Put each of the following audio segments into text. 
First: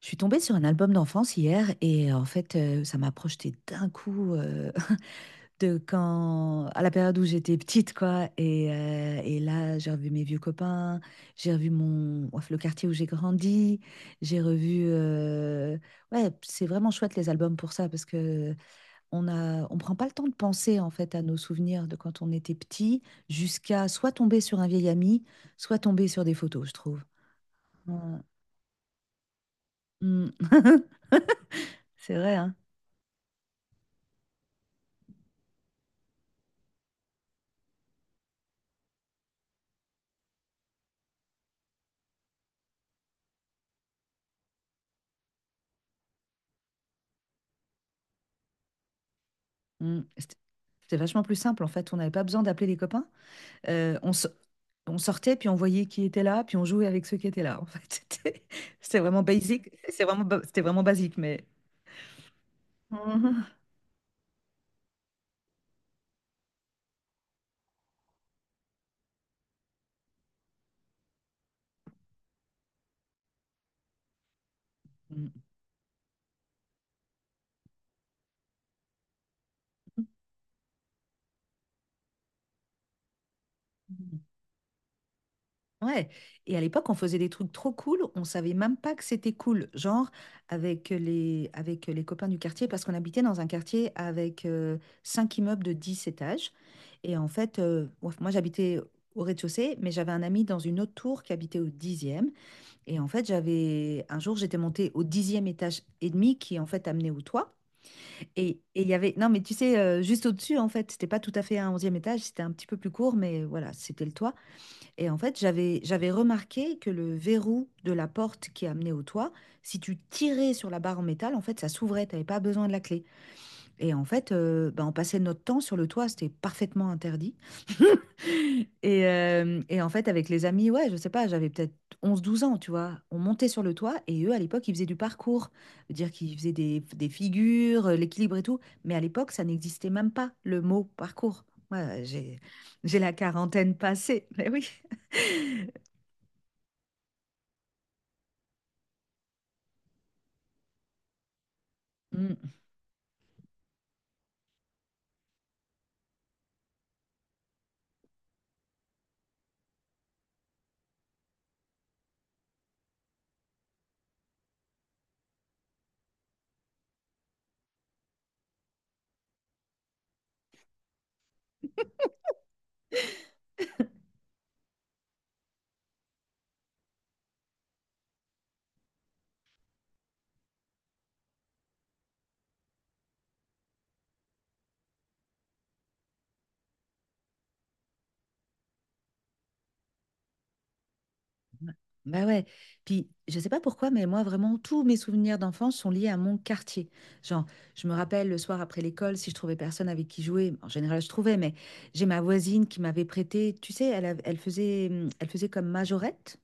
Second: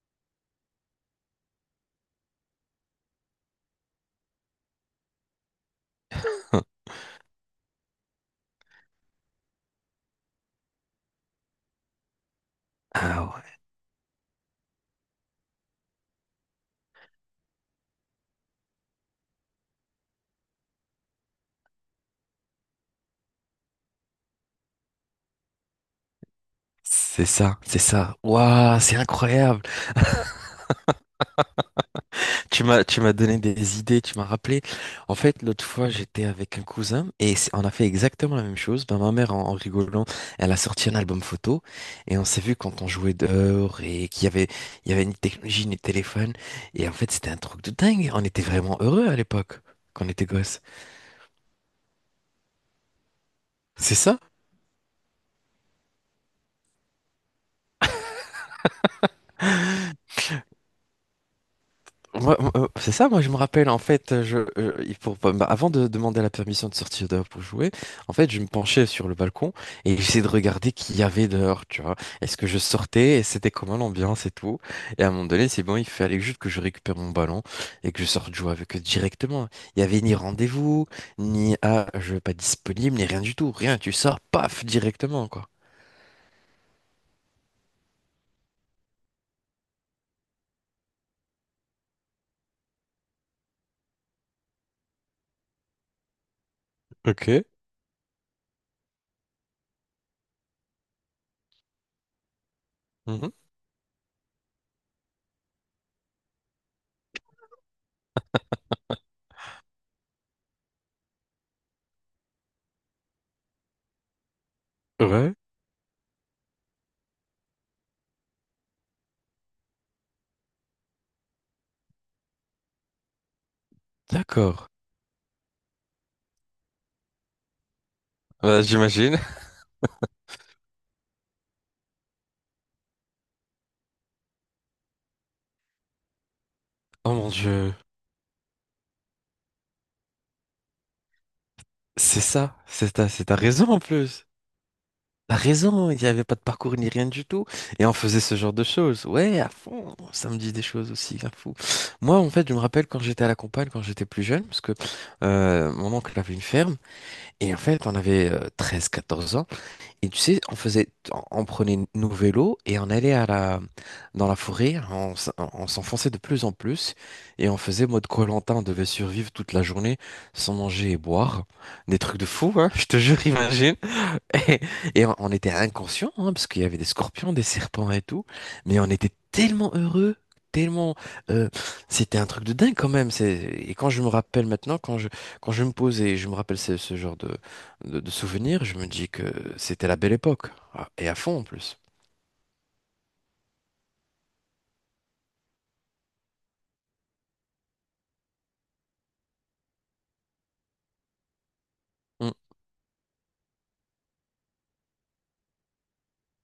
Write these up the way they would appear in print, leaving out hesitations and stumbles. Je suis tombée sur un album d'enfance hier et en fait, ça m'a projeté d'un coup de quand à la période où j'étais petite, quoi. Et là, j'ai revu mes vieux copains, j'ai revu mon ouf, le quartier où j'ai Ah ouais, grandi, j'ai revu. Ouais, c'est vraiment chouette les albums pour ça parce que on prend pas le temps de penser en fait à nos souvenirs de quand on était petit jusqu'à soit tomber sur un vieil ami, soit tomber sur des photos, je trouve. c'est ça, c'est Ouais. ça. Waouh, c'est incroyable. Mm. C'est vrai, hein. Tu m'as donné des idées, tu m'as rappelé. En fait, l'autre fois, j'étais avec un cousin et on a fait exactement la même chose. Ben, ma mère, en rigolant, elle a sorti un album photo et on s'est vu quand on jouait dehors et il y avait ni technologie, ni téléphone. Et en fait, c'était un truc de dingue. On était vraiment heureux à l'époque, Mm. quand on était C'était gosses. c'était vachement plus simple en fait. On n'avait pas besoin d'appeler des copains. C'est Euh, on, ça? so- on sortait, puis on voyait qui était là, puis on jouait avec ceux qui étaient là. En fait, c'était vraiment basique. C'était vraiment basique, mais. Moi, c'est ça, moi je me Mhm. rappelle en fait, je, il faut pas- bah, avant de demander la permission de sortir dehors pour jouer, en fait je me penchais sur le balcon et j'essayais de regarder qu'il y avait dehors, tu vois. Est-ce que je sortais et c'était comment l'ambiance et tout. Et à un moment donné, c'est bon, il fallait juste que je récupère mon ballon et que je sorte jouer avec eux directement. Il n'y avait ni rendez-vous, ni ah, je vais pas disponible, ni rien du tout, rien, tu Mm. sors, paf, directement quoi. Ouais, et à l'époque, on faisait des trucs trop cool, on savait même pas que c'était cool, genre avec les copains du quartier, parce qu'on habitait dans un quartier avec cinq immeubles de 10 étages. Et en Ok. fait, j'habitais au rez-de-chaussée, mais j'avais un ami dans une autre tour qui habitait au dixième. Et en fait, Mhm. j'avais un jour, j'étais montée au dixième étage et demi, qui en fait amenait au toit. Et il y avait, non, Mais tu sais, juste au-dessus, en fait, c'était pas tout à fait un onzième étage, c'était un petit peu plus court, mais voilà, c'était le toit. Et en Ouais. fait, j'avais remarqué que le verrou de la porte qui amenait au toit, si tu tirais sur la barre en métal, en fait, ça s'ouvrait, t'avais pas besoin de la clé. Et en fait, D'accord. Bah, on passait notre temps sur le toit, c'était parfaitement interdit. Bah, j'imagine. Et en fait, avec les amis, ouais, je sais pas, j'avais peut-être onze douze ans, tu vois. On montait sur le toit et eux, à l'époque, ils faisaient du parcours. Dire qu'ils faisaient des Oh mon Dieu. figures, l'équilibre et tout. Mais à l'époque, ça n'existait même pas, le mot parcours. Moi, C'est j'ai ça, j'ai la c'est ta raison quarantaine en plus. passée, mais oui. T'as raison, il n'y avait pas de parcours ni rien du tout. Et on faisait ce genre de choses. Ouais, à fond, ça me dit des choses aussi, la fou. Moi, en fait, je me rappelle quand j'étais à la campagne, quand j'étais plus jeune, parce que mon oncle avait une ferme, et en fait, on avait treize, quatorze ans. Et tu sais, on prenait nos vélos et on allait à la, dans la forêt, on s'enfonçait de plus en plus et on faisait mode koh on devait survivre toute la journée sans manger et boire. Des trucs de fou, hein, je te jure, imagine. Et on était inconscients, hein, parce qu'il y avait des scorpions, des serpents et tout, mais on était tellement heureux, tellement... euh, c'était un truc de dingue quand même. Et quand je me rappelle maintenant, quand je me pose et je me rappelle ce genre de souvenirs, je me dis que c'était la belle époque. Ah, et à fond en Ouais. plus. Bah ouais. Puis, je sais pas pourquoi, mais moi, vraiment, tous mes souvenirs d'enfance sont liés à mon quartier. Genre, je me rappelle le soir après l'école, si je trouvais personne avec qui jouer, en général, je trouvais, mais j'ai ma Mm. voisine qui m'avait prêté, tu sais, elle faisait comme majorette.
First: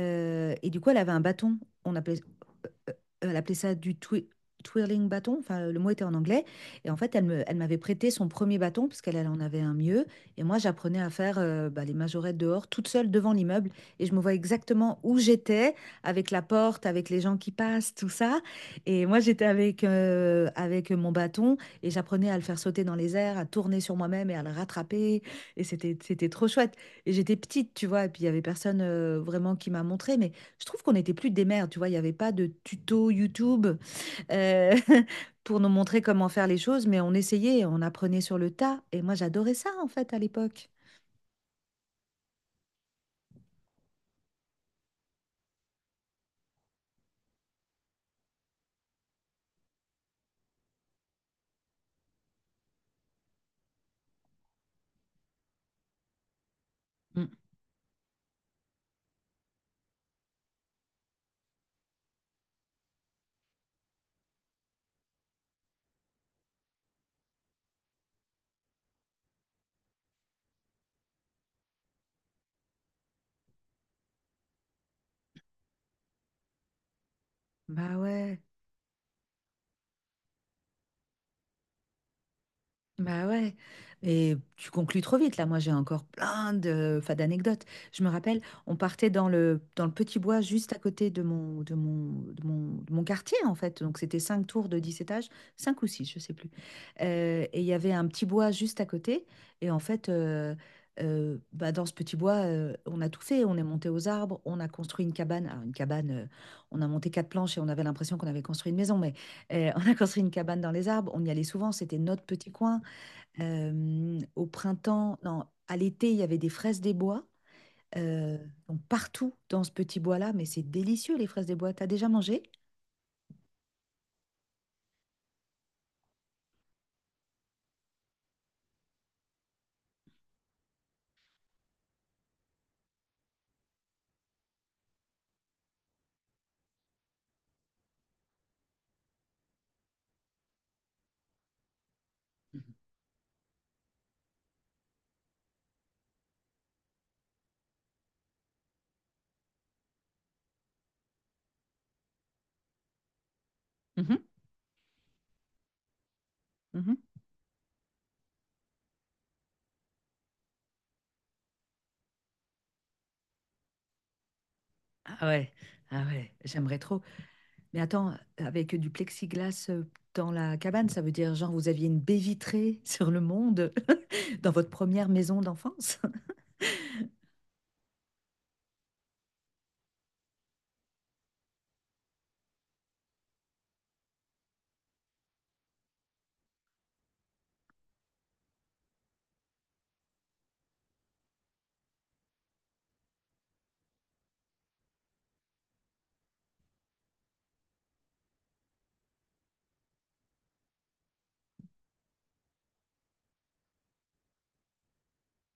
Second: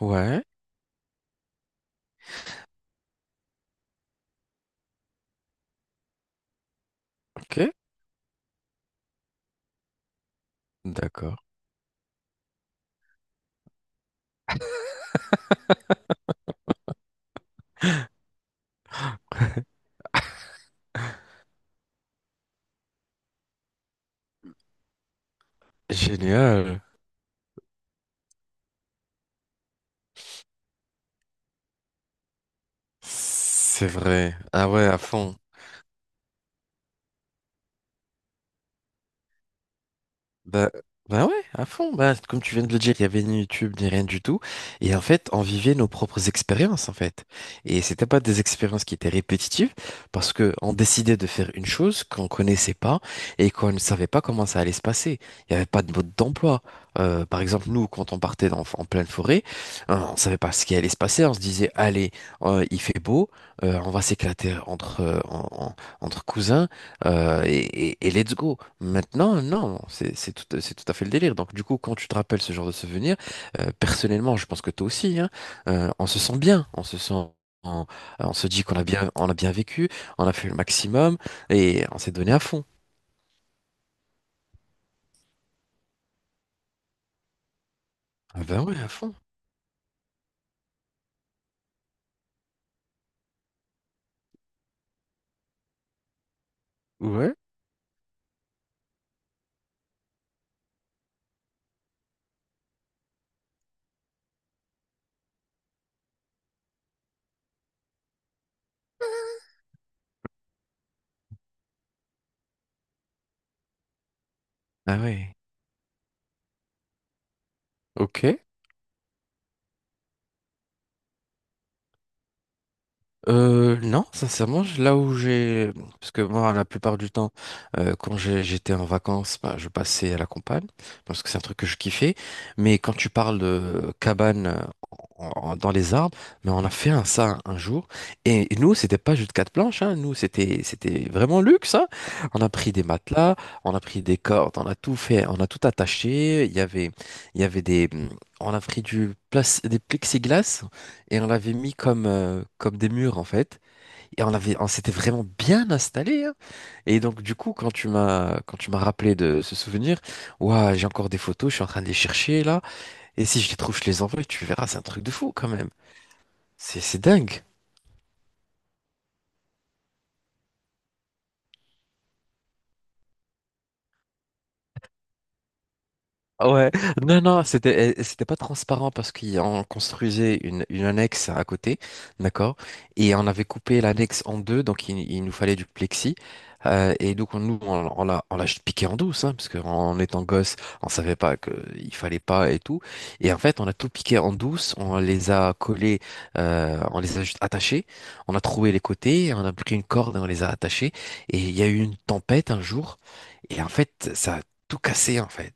Ouais, Et du coup, elle avait un bâton. On appelait, elle appelait ça du twirling bâton. Enfin, le mot était en anglais. Et en fait, ok, elle m'avait prêté son premier bâton parce qu'elle elle en avait un mieux. Et moi, j'apprenais à faire d'accord. Bah, les majorettes dehors, toute seule devant l'immeuble. Et je me vois exactement où j'étais, avec la porte, avec les gens qui passent, tout ça. Et moi, j'étais avec, avec mon bâton et j'apprenais à le faire sauter dans les airs, à tourner sur moi-même et à le rattraper. C'était trop chouette. Génial. Et j'étais petite, tu vois, et puis il y avait personne vraiment qui m'a montré, mais je trouve qu'on n'était plus des mères, tu vois, il n'y avait pas de tuto YouTube C'est vrai. Ah euh, ouais, à fond. pour nous montrer comment faire les choses, mais on essayait, on apprenait sur le tas, et moi j'adorais ça en fait à l'époque. Bah, bah ouais, à fond. Bah, comme tu viens de le dire, il y avait ni YouTube ni rien du tout. Et en fait, on vivait nos propres expériences, en fait. Et c'était pas des expériences qui étaient répétitives, parce que on décidait de faire une chose qu'on connaissait pas et qu'on ne savait pas comment ça allait se passer. Il n'y avait pas de mode d'emploi. Mm. Par exemple, nous, quand on partait en pleine forêt, on savait pas ce qui allait se passer. On se disait, allez, il fait beau, on va s'éclater entre cousins. Et let's go. Maintenant, non, c'est tout à fait le délire. Donc, du coup, quand tu te rappelles ce genre de souvenir, personnellement, je pense que toi aussi, hein, on se sent bien, on, Bah on ouais. se dit on a bien vécu, on a fait le maximum et on s'est donné à fond. Bah ouais, et tu conclus trop vite là. Moi, j'ai encore plein de, enfin, d'anecdotes. Je me rappelle, Ah ben on ouais, à partait fond. Dans le petit bois juste à côté de mon quartier en fait. Donc c'était cinq tours de 10 étages, cinq ou six, je sais plus. Ouais, Et il y avait un petit bois juste à côté. Et en fait, bah, dans ce petit bois, on a tout fait. On est monté aux arbres, on a construit une cabane. Alors, une cabane, on a monté quatre planches et on avait l'impression qu'on avait construit une maison, mais on a construit une cabane dans les arbres. On y allait souvent. C'était notre petit coin. Au ah printemps, ouais. non, à l'été, il y avait des fraises des bois. Ok. euh, donc partout dans ce petit bois-là, mais c'est délicieux les fraises des bois. T'as déjà mangé? Non, sincèrement, parce que moi, la plupart du temps, j'étais en vacances, bah, je passais à la campagne, parce que c'est un truc que je kiffais. Mais quand tu parles de cabane dans les arbres, mais on a fait un, ça un jour. Et, nous, c'était pas juste quatre planches, hein, c'était vraiment luxe, hein. On a pris des matelas, on a pris des cordes, on a tout fait, on a tout attaché. Il y avait des, on a pris du place, des plexiglas et on l'avait mis comme, comme des murs en fait. Mhm, Et on s'était vraiment bien installé, hein. mhm. Et donc du coup, quand tu m'as rappelé de ce souvenir, ouah, j'ai encore des photos, je suis en train de les chercher là. Et si je les trouve, je les envoie. Tu verras, c'est un truc de Ah fou quand ouais, même. ah ouais, j'aimerais C'est trop. dingue. Mais attends, avec du plexiglas dans la cabane, ça veut dire genre vous aviez une baie vitrée sur le monde dans votre première maison d'enfance? Ouais, non, non, c'était pas transparent parce qu'on construisait une annexe à côté, d'accord? Et on avait coupé l'annexe en deux, donc il nous fallait du plexi. Et donc, on, nous, on l'a juste piqué en douce, hein, parce qu'en étant gosse, on savait pas qu'il fallait pas et tout. Et en fait, on a tout piqué en douce, on les a collés, on les a juste attachés, on a trouvé les côtés, on a pris une corde et on les a attachés. Et il y a eu une tempête un jour, et en fait, ça a tout cassé, en fait.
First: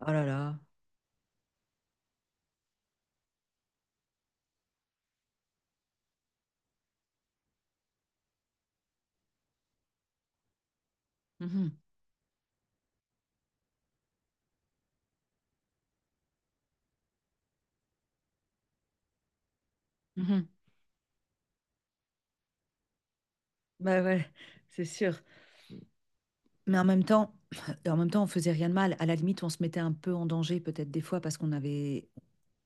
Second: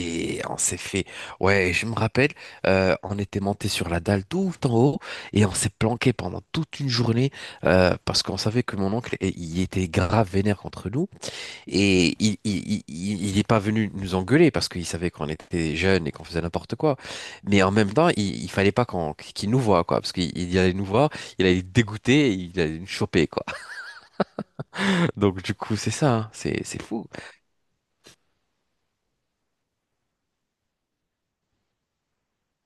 Oh là là. on s'est fait, ouais, je me rappelle, on était monté sur la dalle tout en haut et on s'est planqué pendant toute une journée parce qu'on savait que mon oncle, eh, il était grave vénère contre nous Mhm, et il est pas venu nous engueuler parce qu'il savait qu'on était jeunes et qu'on faisait n'importe quoi. Mais en même temps, il fallait pas qu'il nous voie quoi, parce qu'mhm. il allait nous voir, il allait être il allait nous choper quoi. Bah ouais, c'est sûr. Donc du coup, c'est ça, hein, Mais c'est en même fou, temps, en même temps, on faisait rien de mal. À la limite, on se mettait un peu en danger peut-être des fois parce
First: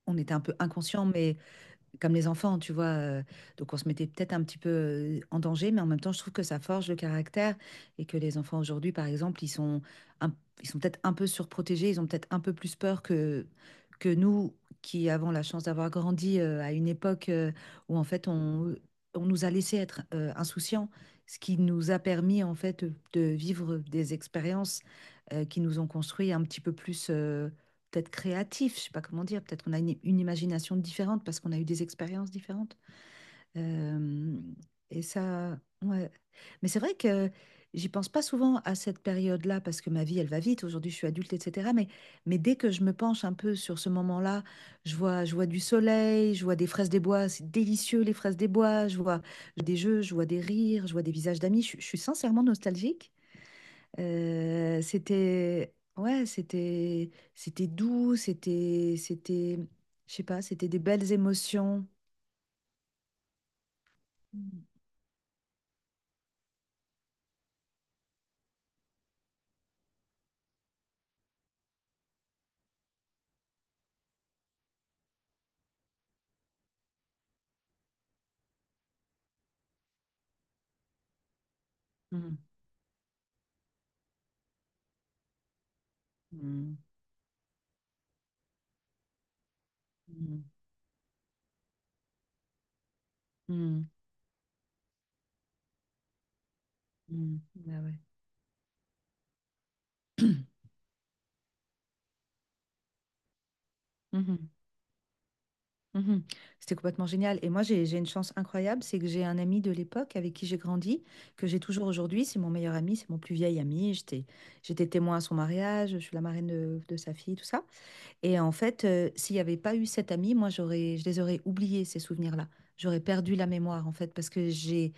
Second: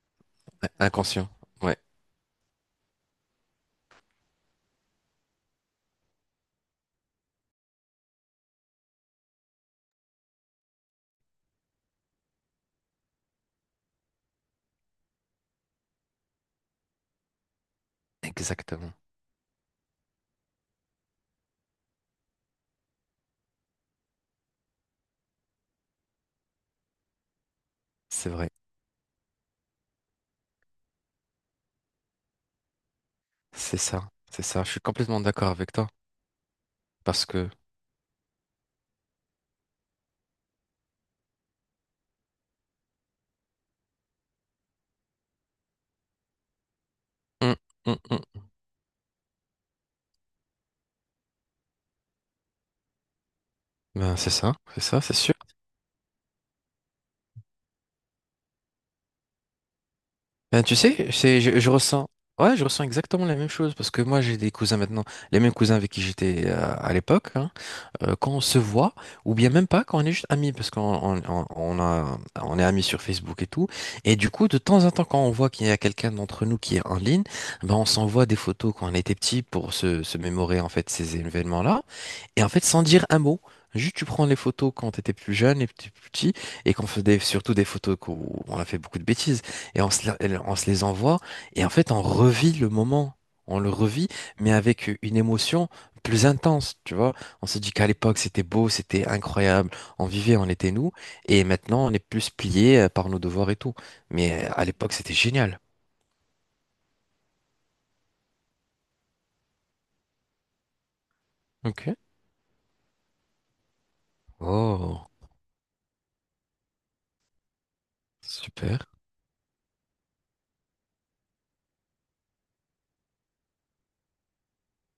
on était un peu inconscient, inconscient. mais Ouais, comme les enfants, tu vois. Donc on se mettait peut-être un petit peu en danger, mais en même temps, je trouve que ça forge le caractère et que les enfants aujourd'hui, par exemple, un- ils sont peut-être un peu surprotégés, ils ont peut-être un peu plus peur que nous qui avons la chance d'avoir grandi à une époque où exactement, on nous a laissé être insouciants, ce qui nous a permis en fait de vivre des expériences qui nous ont construit un petit peu plus peut-être c'est vrai. créatif, je sais pas comment dire, peut-être qu'on a une imagination différente parce qu'on a eu des expériences différentes. C'est ça, Euh, c'est ça. Je suis et complètement d'accord ça, avec toi. ouais. Mais c'est vrai Parce que que. j'y pense pas souvent à cette période-là parce que ma vie, elle va vite. Aujourd'hui, je suis adulte, etc. Mais dès que je me penche un peu sur ce moment-là, je vois du soleil, je vois des fraises des bois, c'est Hum, hum, délicieux les fraises hum. des bois, je vois des jeux, je vois des rires, je vois des visages d'amis. Je suis sincèrement nostalgique. Ben, c'est ça, c'est ça, c'est sûr. C'était c'était doux, c'était je sais pas, Ben, c'était tu des sais, belles c'est, je émotions. ressens. Ouais, je ressens exactement la même chose. Parce que moi, j'ai des Mm. cousins maintenant. Les mêmes cousins avec qui j'étais à l'époque, hein. Quand on se voit, ou bien même pas quand on est juste amis, parce qu'on on a, on est amis sur Facebook et tout. Et du coup, de temps en temps, quand on voit qu'il y a quelqu'un d'entre nous qui est en ligne, ben on s'envoie des photos quand on était petit pour se mémorer en fait ces événements-là. Mm. Et en fait, sans dire un mot. Juste, tu prends les photos quand t'étais plus jeune et plus petit, et Mm. qu'on faisait surtout des photos où on a fait beaucoup de bêtises, et on se les envoie, et en fait, on revit le moment, on le Mm. revit, mais avec une émotion plus intense, tu vois. Mm. On s'est Mm. dit Ah qu'à ouais. l'époque, c'était beau, c'était incroyable. On vivait, on était nous. Et maintenant, on est plus plié par nos devoirs et tout. Mais Mhm. À l'époque, c'était génial. Mhm. C'était complètement génial. Et moi, j'ai une chance incroyable, c'est que j'ai un ami de l'époque avec qui j'ai grandi, que j'ai toujours Ok. aujourd'hui. C'est mon meilleur ami, c'est mon plus vieil ami. J'étais Oh, témoin à son mariage, je suis la marraine de sa fille, tout ça. Et en super. fait, s'il n'y avait pas eu cette amie, moi, je les aurais oubliés, ces souvenirs-là. J'aurais perdu la mémoire, en fait, parce que j'ai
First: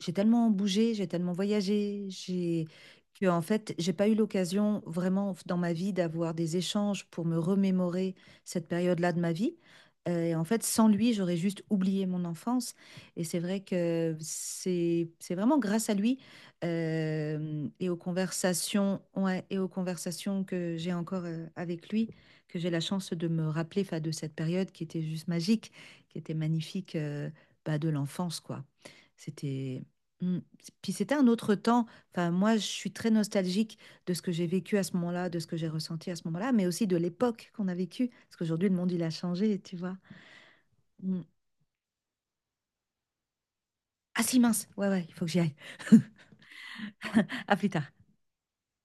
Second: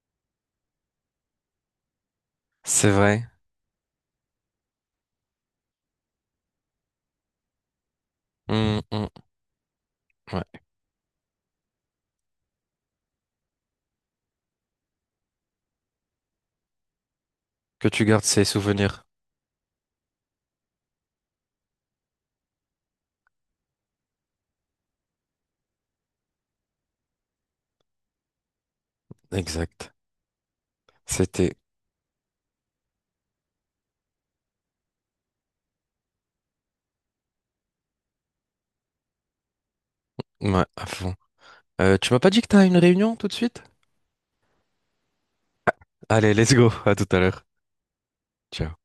j'ai tellement bougé, j'ai tellement voyagé, j'ai C'est vrai. que en fait, j'ai pas eu l'occasion vraiment dans ma vie d'avoir des échanges pour me remémorer cette Hum, hum, période-là de ma vie. Et en ouais. fait, sans lui, j'aurais juste oublié mon enfance. Et c'est vrai que c'est vraiment grâce à lui Que tu gardes ces souvenirs. Et aux conversations que j'ai encore avec lui que j'ai la chance de me rappeler 'fin, de cette période qui était juste magique, qui était magnifique bah, de l'enfance, quoi. C'était Exact. Mm. Puis c'était un autre C'était... temps. Enfin, moi, je suis très nostalgique de ce que j'ai vécu à ce moment-là, de ce que j'ai ressenti à ce moment-là, mais aussi de l'époque qu'on a vécue. Parce qu'aujourd'hui, le monde, il a changé, tu vois. Ouais, à fond. Mm. Tu m'as pas dit que t'as une réunion tout de suite? Ah si, mince. Ouais, ouais, il faut que j'y aille. Allez, let's go. À tout à l'heure. À plus tard. Ciao.